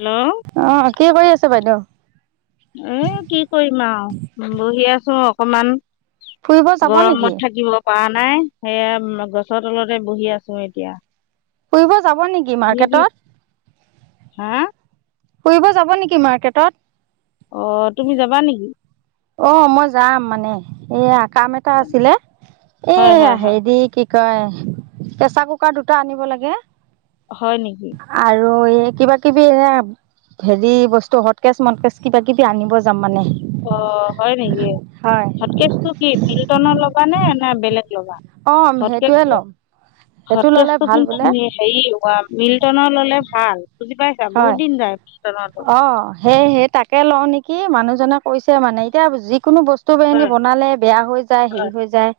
Hello অহ' কি কৰি আছে বাইদেউ। এ কি কৰিম আৰু বহি আছো অকমান, ফুৰিব যাব নেকি গৰমত থাকিব, পোৱা নাই। সেয়া গছৰ তলতে বহি আছো এতিয়া। ফুৰিব যাব নেকি তুমি কি মাৰ্কেটত! হা। ফুৰিব যাব নেকি মাৰ্কেটত, অহ' তুমি যাবা নেকি? অ মই যাম মানে এয়া কাম এটা আছিলে হয় হয় এয়া হয় হেদি কি? কয় প্ৰেচাৰ কুকাৰ দুটা আনিব লাগে, হয় নেকি? আৰু এই কিবা কিবি এ হেৰি বস্তু হট কেচ মত কেচ কিবা কিবি আনিব যাম মানে অ হয় নেকি হয় হটকেজটো কি মিল্টনৰ লগা নে নে বেলেগ লগা অ সেইটোৱে হ্টকেচটো, ল'ম সেইটো ল'লে হ্টকেচটো ভাল কিন্তু বোলে হেৰি। মিল্টনৰ ললে ভাল, বুজি পাইছা বহুত হয়। দিন যায় মিল্টনৰটো অহ, সেই, সেই তাকে লওঁ নেকি। কি মানুহজনে কৈছে মানে এতিয়া যি কোনো বস্তু এনে হয় বনালে বেয়া হৈ যায় হেৰি হয় হৈ যায়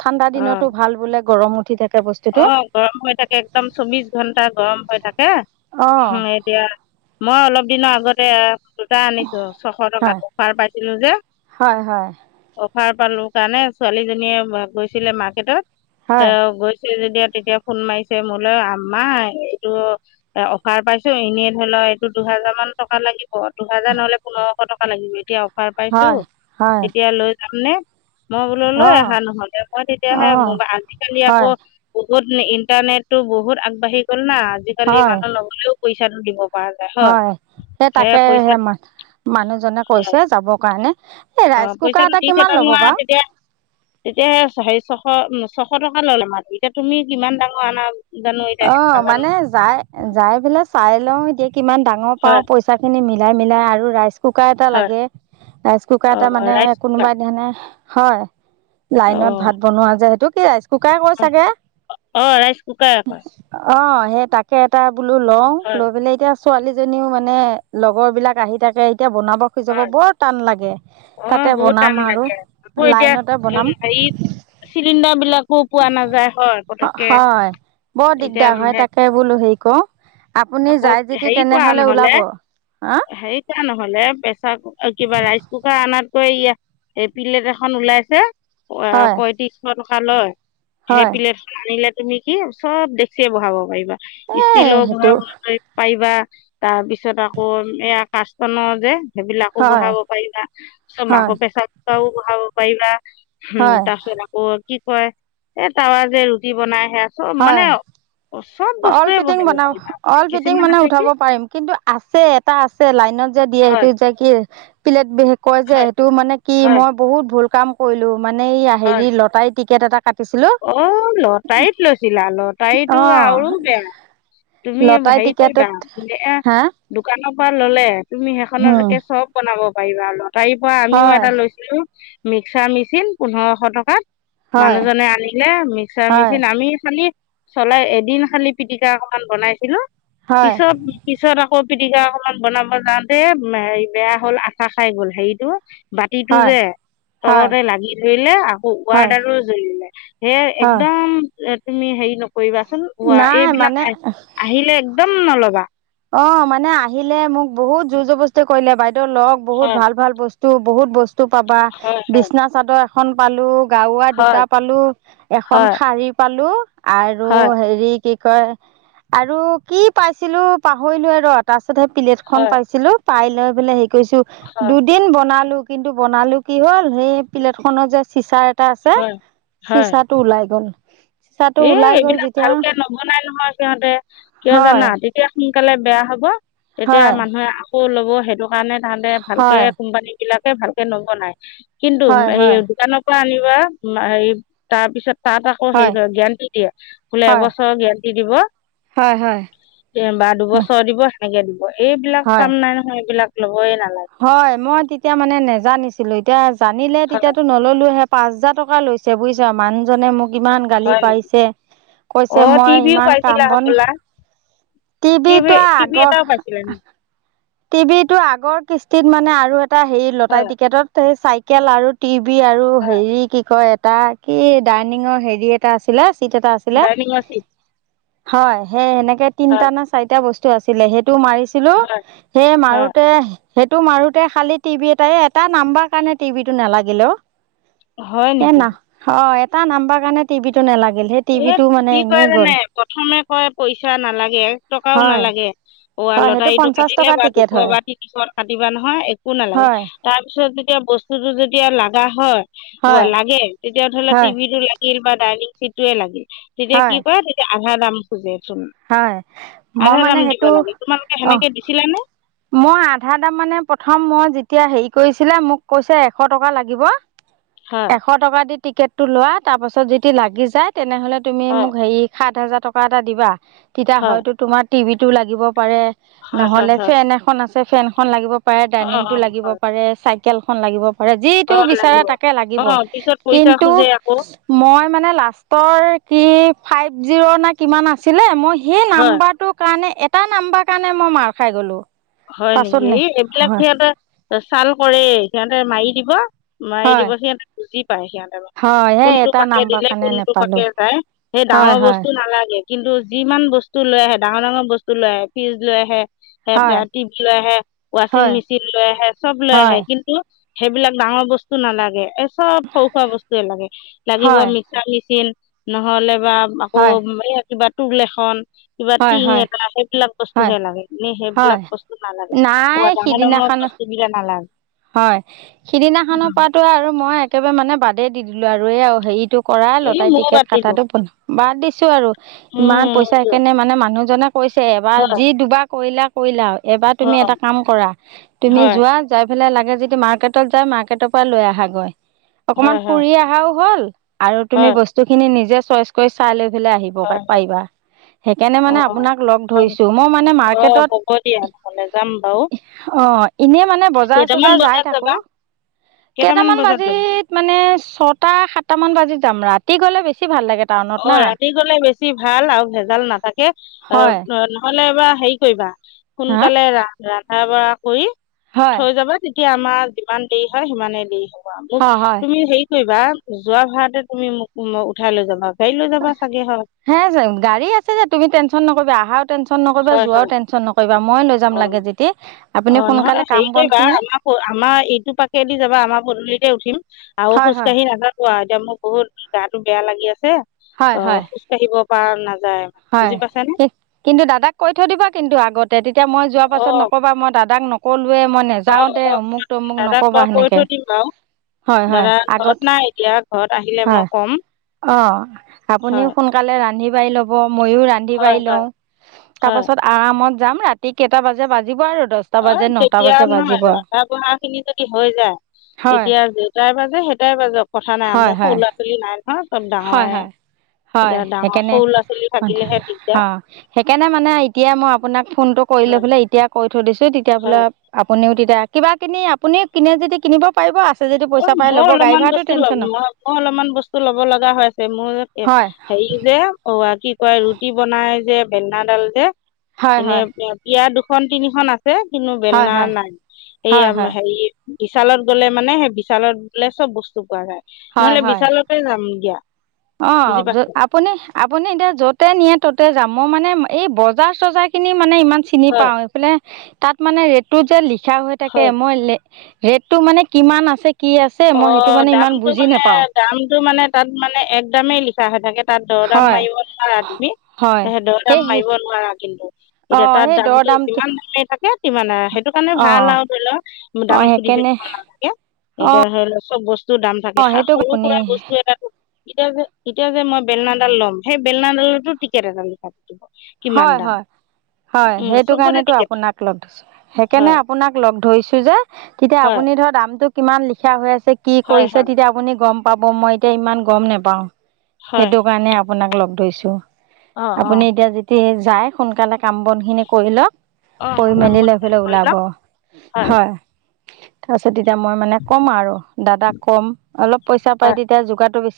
ঠাণ্ডা অ দিনতো ভাল বোলে, গৰম উঠি থ অ গৰম হৈ থাকে একদম চৌবিশ ঘন্টা গৰম হৈ থাকে অঁ এতিয়া মই অলপ দিনৰ আগতে দুটা আনিছো ছশ টকাত হয় অফাৰ পাইছিলো যে হয় হয় অফাৰ পালো কাৰণে ছোৱালীজনীয়ে গৈছিলে মাৰ্কেটত হয় যেতিয়া তেতিয়া ফোন মাৰিছে মোলৈ আম্মা এইটো অফাৰ পাইছো এনেই ধৰি লওক এইটো দুহেজাৰ মান টকা লাগিব দুহেজাৰ নহলে পোন্ধৰশ টকা লাগিব এতিয়া অফাৰ পাইছো, হয় হয় এতিয়া লৈ যাম নে? মই বোলো লৈ অঁ অহা নহ'লে মই তেতিয়াহে, অঁ আজিকালি আকৌ। হয় বহুত ইণ্টাৰনেটতো বহুত আগবাঢ়ি গ'ল না আজিকালি হয় মানুহ নগ'লেও পইচাটো দিব। পৰা যায় হয় সেই তাকে সে ম মানুহজনে কৈছে যাব কাৰণে এই অ ৰাইচ কুকাৰ পইচাটো এটা দি কিমান চেতেল ল'ব হোৱা বাৰু তেতিয়া তেতিয়াহে হেৰি শ উ ছশ টকা ললে মা এতিয়া তুমি কিমান ডাঙৰ আনা জানো এতিয়া অ সেইটো নাজানো মানে যাই যাই পেলাই চাই লও এতিয়া কিমান ডাঙৰ পাও হয় পইচা খিনি মিলি মিলাই মিলাই আৰু ৰাইচ কুকাৰ এটা হয় লাগে ৰাইচ কুকাৰ এটা অঁ মানে ৰাইচ কুকাৰ কোনোবাই সিদিনাখনেই হয় লাইনত ভাত বনোৱা যায় সেইটো কি কুকাৰ কয় চাগে অ' ৰাইচ কুকাৰ আকৌ অ' সেই তাকে এটা বোলো লও হয় লৈ পেলাই এতিয়া ছোৱালীজনীও মানে লগৰ বিলাক আহি থাকে এতিয়া বনাব খুজাব হয় বৰ টান লাগে অঁ তাতে বহুত টান বনাম আৰু লাগে লাইনতে বনাম চিলিণ্ডাৰ বিলাক খ পোৱা নাযায় হয় পতককে হয় বৰ এতিয়া দিগদাৰ হয় মানে তাকে বোলো হেৰি কৰোঁ আপুনি আকৌ যায় যদি হেৰি কৰা তেনেহ'লে নহলে ওলাব হা হেৰি কৰা নহলেে কিবা ৰাইচ কুকাৰ আনাতকৈ প্লেট এখন ওলাইছে অ হয় পয়ত্ৰিশশ টকা লয় সেই হয় প্লেটখন আনিলে তুমি কি চব দেখে বহাব পাৰিবা এই ষ্টিলো সেইটো বহাবলৈ পাৰিবা তাৰপিছত আকৌ এয়া কাচান যে সেইবিলাকো হয় বহাব পাৰিলা তাছত মাক হয় পেছা পও বহাব পাৰিলা উম হয় তাৰ পিছত আকৌ কি কয় এ তাৱা যে ৰুটি বনাই সে। চ হয় মানে চব অল বস্তুৱে ফিটিং বহাব বনাব পাৰিবা অল ফিটিং কিছুমান মানে আছে কি উঠাব পাৰিম কিন্তু আছে এটা আছে লাই যে দিয়ে সেইটো হয় যে কি পিলেট কয় যে হয় সেইটো মানে কি হয় মই বহুত ভুল কাম কৰিলো। মানে এই হয় হেৰি লতাৰ টিকেট এটা কাটিছিলোঁ অ', লটাৰীত লৈছিলা লটাৰীটো অঁ আৰু বেয়া তুমি লটাৰী হেৰি কৰি দা টিকেটত এ হা দোকানৰ পৰা ললে তুমি হম সেইখনতকে চব বনাব পাৰিবা লতাৰীৰ পৰা আমিও হয় এটা লৈছিলো। মিক্সাৰ মেচিন পোন্ধৰশ টকাত হয় মানুহজনে আনি মিক্সাৰ হয় মেচিন আমি খালি চলাই এদিন খালি পিটিকা অকমান বনাইছিলো হয় পিছত পিছত পিটিকা অকমান বনাব যাওঁতে বেয়া হল আঠা খাই গল হেৰিতটো। বাতিটো হয় যে হয় তলতে লাগি ধৰিলে আকৌ হয় ৱাৰডাৰো জ্বলিলে। হে হয় একদম তুমি হেৰি নকৰিবাচোন নাই এইবিলাক মানে আহ আহিলে একদম উম নলবা অ মানে আহিলে মোক বহুত জোৰ জবস্তি কৰিলে বাইদেউ লওক বহুত হয় ভাল ভাল বস্তু বহুত বস্তু পাবা হয় বিচনা চাদৰ এখন পালো গাৱা হয় দুটা পালো এখন হয় শাৰী পালো আৰু হয় হেৰি কি কয় আৰু কি পাইছিলো পাহৰিলো ৰ ত সেই প্লেট খন হয় পাইছিলো পাই লৈ বোলে হে কৰিৈছো হয় দুদিন বনালো কিন্তু বনালো কি হ'ল সেই প্লেট খনৰ যে চিচাৰ এটা আছে হয় হয় চিচাৰ টো ওলাই গ'ল চিচাটো এ ওলাই গ'ল এইবিলাক যেতিয়া ভালকে নবনাই নহয় সিহঁতে কিয় হয় জানা তেতিয়া সোনকালে বেয়া হব তেতিয়া হয় মানুহে আকৌ লব সেইটো কাৰণে তাহতে ভালকে হয় কোম্পানী বিলাকে ভালকে নবনাই কিন্তু হয় সেই হয় দোকানৰ আনিবা হেৰি তাৰ পিছত তাত আকৌ হেৰি হয় গেৰাণ্টি দিয়ে বোলে হয় এবছৰৰ গেৰাণ্টি দিব হয় হয় বা দুবছৰ দিব সেনেকে দিব এইবিলাক হয় কাম নাই নহয় এইবিলাক লব এই না হয় মই তেতিয়া মানে নেজানিছিলো এতিয়া জানিলে হয় তেতিয়াতো নললো হে পাঁচ হাজাৰ টকা লৈছে বুজিছা মানুহজনে মোক কিমান গালি হয় নেকি পাইিছে কৈছে অ মই টিভিও ইমান কাম পাইছিলা বন হবলা টিভি টিভিটো টিভি আগৰ এটাও পাইছিলা নেকি টিভিটো আগৰ কিস্তিত মানে, আৰু এটা হেৰি লতাৰি হয় টিকেটত [unintelligible] চাইকেল আৰু টি ক আৰু হয় হেৰি কি কয় এটা কি ডাইনিঙৰ হেৰি এটা আছিলে টিট এটা আছিলে। ডাইনিঙৰ চিট হয় হে এনেকে হয় তিনটা না চাৰি বস্তু আছিলে। টো মাৰিছিলো, হয় সেই হয় মাৰোতে। সেইটো মাৰোতে খালি টিভি এটাই, এটা নাম্বাৰ কাৰণে টিভিটো নেলাগিল অহ,। হয় নেকি? এটা নাম্বাৰ কাৰণে টিভিটো নেলাগিল। এ কি কয় জানে প্ৰথমে কয় পইচা নালাগে এক টকাও হয় নালাগে অ' আৰু হয় সেইটো লতাৰিটো পঞ্চাশ কাটি। টকাৰ কেবা দুশ টিকেট হয় বা তিনিশ কাটিবা নহয়, একো নালাগে হয় তাৰ পিছত যেতিয়া বস্তুতটো যেতিয়া লাগ। লাগা হয়। হয় লাগে তেতিয়া ধৰিলে হয় টিভিটো লাগিল বা ডাইনিং চিট এই লাগিল। তেতিয়া কি হয় কৰে, তেতিয়া আধা দাম খোজে। চোন হয়। মই আধা দাম মানে দিব সেইটো, লাগে তোমালোকে অহ,। সেনেকে দিছিলা নে মই আধাটা মানে প্ৰথম মই এতিয়া হেৰি কৰিছিলে, মোক কৈছে এশ টকা লাগিব, হয় এশ টকা দি। টিকেটটো লোৱা, তাৰপাছত যদি লাগি যায়, তেনেহ'লে তুমি হয় মোক হেৰি সাত হাজাৰ টকা এটা দিবা। তেতিয়া হয়তো, তোমাৰ টিভিটো লাগিব পাৰে। হয় হয় হয় নহ'লে হয় ফেন এখন আছে। ফেনখন লাগিব পাৰে, অ ডাইনিং অ টো লাগিব হয় পাৰে, চাইকেলখন লাগিব। যিটো অ বিচাৰে লাগিব তাকে অ লাগিব পিছত পইচা কিন্তু খোজে আকৌ মই মানে লাষ্টৰ কি ফাইভ জিৰ' না, কিমান আছিলে মই, সেই হয় নাম্বাৰটোৰ কাৰণে। এটা নাম্বৰ কাৰণে মই মাৰ খাই গ'লো। হয় নেকি, এই এইবিলাক সিহঁতে ছাল কৰে এই সিহঁতে মাৰি দিব। মাৰি হয় দিব, সিহঁতে বুজি। পাই সিহঁতেৰ। হয় সেই কোনটো এটা পাকে নাম্বাৰ দিলে কাৰণে কোনটো পাকে নেপালোঁ যায়, সেই হয় ডাঙৰ হয় বস্তু নালাগে। কিন্তু যিমান বস্তু লৈ আহে, ডাঙৰ ডাঙৰ বস্তু লৈ আহে। ফ্ৰিজ লৈ আহে সেহেতে। হয় লৈ আহে ৱাচিং হয়, মেচিন লৈ আহে চব লৈ আহে হয়, কিন্তু সেইবিলাক ডাঙৰ বস্তু নালাগে, এ। চব সৰু-সুৰা বস্তুৱয়ে লাগে। লাগিব হয়, মিক্সাৰ মেচিন, নহ'লে। বা আকৌ হয়, এ কিবা তুল এখন কিবা হয়, টিং হয়, এটা সেইবিলাক বস্তু হয়, হে লাগে এনেে হয়, সেইবিলাক বস্তু নালাগে নাই ডাঙৰ ডাঙৰ সিদিনাখন। বস্তু কেইটা নালাগে হয়। সিদিনাখনৰ উম, পৰাটো আৰু। মই একেবাৰে মানে বাদে দি দিলো আৰু, এই হেৰিটো কৰা এই লতাৰি ময়ো টিকেট বাদ দিলো কটাটো বন্ধ। বাদ দিছো আৰু ইমান পইচা উম সনেে মানে মানুহজনে কৈছে এবাৰ হয় যি দুবাক কৰিলা কৰিলা এবাৰ তুমি হয় এটা কাম কৰা তুমি হয়, যোৱা য সেইফালে লাগে যদি মাৰ্কেটত যায় মাৰ্কেটৰ পৰা লৈ আহা গৈ। হয়, অকনমান হয়, ফুৰি অহাও হ'ল। আৰু তুমি হয়, বস্তুখিনি, নিজে চইচ কৰি চাই লৈ পেলাই আহিব হয়, পাৰিবা। কেনে মানে অ', আপোনাক লগ হয় ধৰিছো, নেকি? মই মানে অ', মাৰ্কেটত। হ'ব দিয়া নহ'লে যাম বাৰু। অহ। এনে মানে বজাৰ কেইটামান চজাৰ যাই বজাত থাকো। যাবা? কেইটামান বজাত যাবা? বাজিত মানে ছটা সাতটা মান বাজিত যাম, ৰাতি গ'লে বেছি ভাল লাগে। টাউনত অহ' না ৰাতি গ'লে বেছি ভাল, আৰু ভেজাল নাথাকে অহ, হয় নহ'লে এবাৰ। হেৰি কৰিবা হা সোনকালে, ৰা-ৰান্ধা বঢ়া কৰি, হয় থৈ যাবা তেতিয়া। তেয়া আমাৰ যিমান দেৰি হয় সিমানেই দেৰি হ'ব আৰু মোক হয় হয় তুমি সেই কি কৰিবা যোৱা ভাাৰাতে তুমি মোক উঠাই লৈ যাবা গাড়ী লৈ যাবা চাগে হয়, হে যে গাড়ী আছে যে, তুমি টেনচন নকৰিবা আহা। টেনচন নকৰিবা হয়, যোৱাও হয়, টেনচন নকৰিবা, মই লৈ যাম অ'। লাগে যেদি। অ' নহলে হেৰি কৰিবা আমাৰ আমাৰ এইটো পাাকেদি যাবা আমাৰ পদূলিতে উঠিম আৰু হয় খোজ হয় কাঢ়ি নাাজাব আৰু এতিয়া মোক বহুত [unintelligible] গা বেয়া লাগি আছে। হয় অহ, হয় খোজ কাঢ়িব পৰা নাজাই। হয়। কিন্তু দাদাক কৈ থৈ দিবা কিন্তু আগতে তেতিয়া মই যোৱা অ পাছত নকবা মই দাদা তাক নকলোৱে মই অ নেযাওঁ দে, অ অমুক তমুক দাদাক নকবা বাৰু কৈ সেনেকে। থৈ দিম বাৰু হয় হয় দাদা ঘৰত আগত নাই এতিয়া ঘৰত আহিলে মই হয় ক'ম অ', আপুনিও হয় সোনকালে ৰান্ধি বাঢ়ি লব। মইয়ও ৰান্ধি হয় বাঢ়ি হয় লওঁ তাৰ হয় পাছত আৰামত যাম ৰাতি কেইটা বাজে বাজিব আৰু দহটা অ, বাজে নটা তেতিয়া বাজে বাজিব নহয় আৰু ৰাধা বঢ়া খিনি যদি হৈ যায় হয় তেতিয়া দেউতাৰ বা সেইটাই বাজক কথা নাই হয় মোৰ হৰু হয় ল'ৰা ছোৱালী নাই নহয় চব হয় ডাঙৰে। হয় হয় এইয়া ডাঙৰ সেইকাৰণে সৰু ল 'ৰা ছোৱালী থাকিলেহে দিগদাৰ অ', সেইকাৰণে মানে এতিয়া মই আপোনাক ফোনটো কৰিলৈ হয় ফেলে এতিয়া কৈ থৈ দিছো তেতিয়া হয় বোলে আপুনিও তেতিয়া কিবা কিনি আপুনি কিনে যতিদি কিনিব পাৰিব যদি অ, পইচা পাই মই ল'ব গাড়ী অলপমান ভাড়াটো বস্তু ল টেনচন ন মই আকৈ অলপমান বস্তু ল'ব লাগা হৈ আছে মোৰ এ হয় হেৰি যে অৱ কি অ, ৰুটি বনাই যে বেনাডাল যে, হয় এনে হয় পিয়া দুখন তিনিখন আছে। সে কিনো হয় বেলনা হয় নাই, এই হয় হয় হেৰি বিশালত গলে মানে সেই বিশালত বুলে চব বস্তু পোৱা যায় হয় নহলে হয় বিশালতে যাম দিয়া। অ', বুজি পাইছা আপুনি আপুনি এতিয়া যতে নিয়ে ততে যাম মই মানে এই বজাৰ চজাৰ খিনি মানে ইমান চিনি হয় পাওঁ এইফালে তাত মানে ৰেটটো যে লিখা হৈ থাকে হয় মই ৰেটটো মানে কিমান আছে কি আছে অ', মই সেইটো মানে ইমান দামটো বুজি মানে নাপাওঁ দামতটো মানে তাত মানে এক দামেই লিখা হয় থাকে। তাত দৰ দাম হয় মাৰিব নোৱাৰা তুমি? হয় তোহেদৰ দাম সেই সেই মাৰিব নোৱাৰা কিন্তু, এতিয়া অঁ তাত সেই দৰ দামটো যিমান দামেই থাকে ইমান সেইটো কাৰণে ভাল অঁ আৰু ধৰি লওক দাম অঁ সুধি সেইকাৰণে থাকাকিব নালাগে। অঁ এতিয়া ধৰি লও চব বস্তুৰ দাম থাকে অঁ সেইটো সৰু আপুনি সুৰা বস্তু এটা এতিয়া যে এতিয়া যে মই বেলনাডাল ল'ম সেই বেলনাডালতো টিকেট এডাল লিখা থাকিব। কিমান হয় দাম হয় হয় উম সেইটো চবতে কাৰণেটো টিকেট আপোনাক লগ ধৰছো সেইকাৰণে হয় আপোনাক লগ ধৰিছো যে তেতিয়া হয় আপুনি আপুনি ধৰ দামটো কিমান লিখা হৈ আছে কি হয় কৰিছে হয় তেতিয়া আপুনি গম পাব মই এতিয়া ইমান গম নোপাওঁ। হয় সেইটো কাৰণে আপোনাক লগ ধৰিছোঁ অ' অ' আপুনি এতিয়া স যাই সোনকালে কাম বন খিনি কৰি ল। অ' কৈ মই কাম মেলি বন শেষ লৈফেলে কৰি ওলাব ল'ম হয়। তাৰ পিছত তেতিয়া মই মানে ক'ম আৰু দাদা কম অলপ পইচা পাই তেতিয়া যোগাৰটো বেছি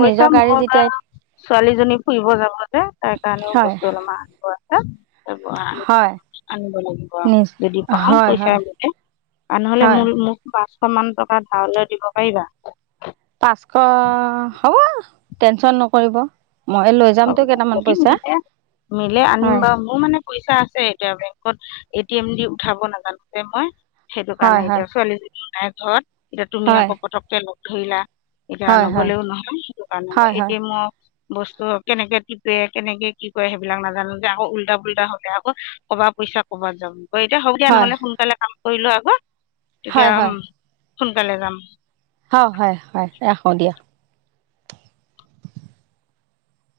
কৈছা মই বা ছোৱালীজনী ফুৰিব যাব যে তাক [unintelligible] হয় বস্তু অলপমান আনিব আছে হয় আনিব লাগে। নিজ যদি পাওঁ হয় পইচাে হয় গোটেই। আনহলে হয় মোল মোক পাঁচশ মান টকা ধাৰলে দিব পাৰিবা? পাঁচশ হ'ব টেনচন নকৰিব। মই লৈ অ', যামতো কেইটামান যদি পইচা মিলে মিলে আনিম হয় বাৰু মোৰ মানে পইচা আছে এতিয়া বেংকত। এ টি এম দি উঠাব নাজানোযে মই সেইটো কাৰণে হয় এতিয়া ছোৱালীজনী নাই ঘৰত। এতিয়া তুমি হয় আকৌ পতককে লগ ধৰিলা। এতিয়া হয় হয় নগলেও নহয় সেইটো কাৰণে মই হয় হয় হয় এতিয়া মই বস্তু কেনেকে টিপে কেনেকে কি কৰে সেইবিলাক নাজানো যে আকৌ উল্টা-পুল্টা হলে আকৌ কবা পইচা ক'বাত যাম। অ, এতিয়া হব দিয়া হয় নহলে সোনকালে কাম কৰিলো আগৌ এতিয়া হয় হয় সোনকালে যাম। হয় হয় হয় ৰাখো দিয়া।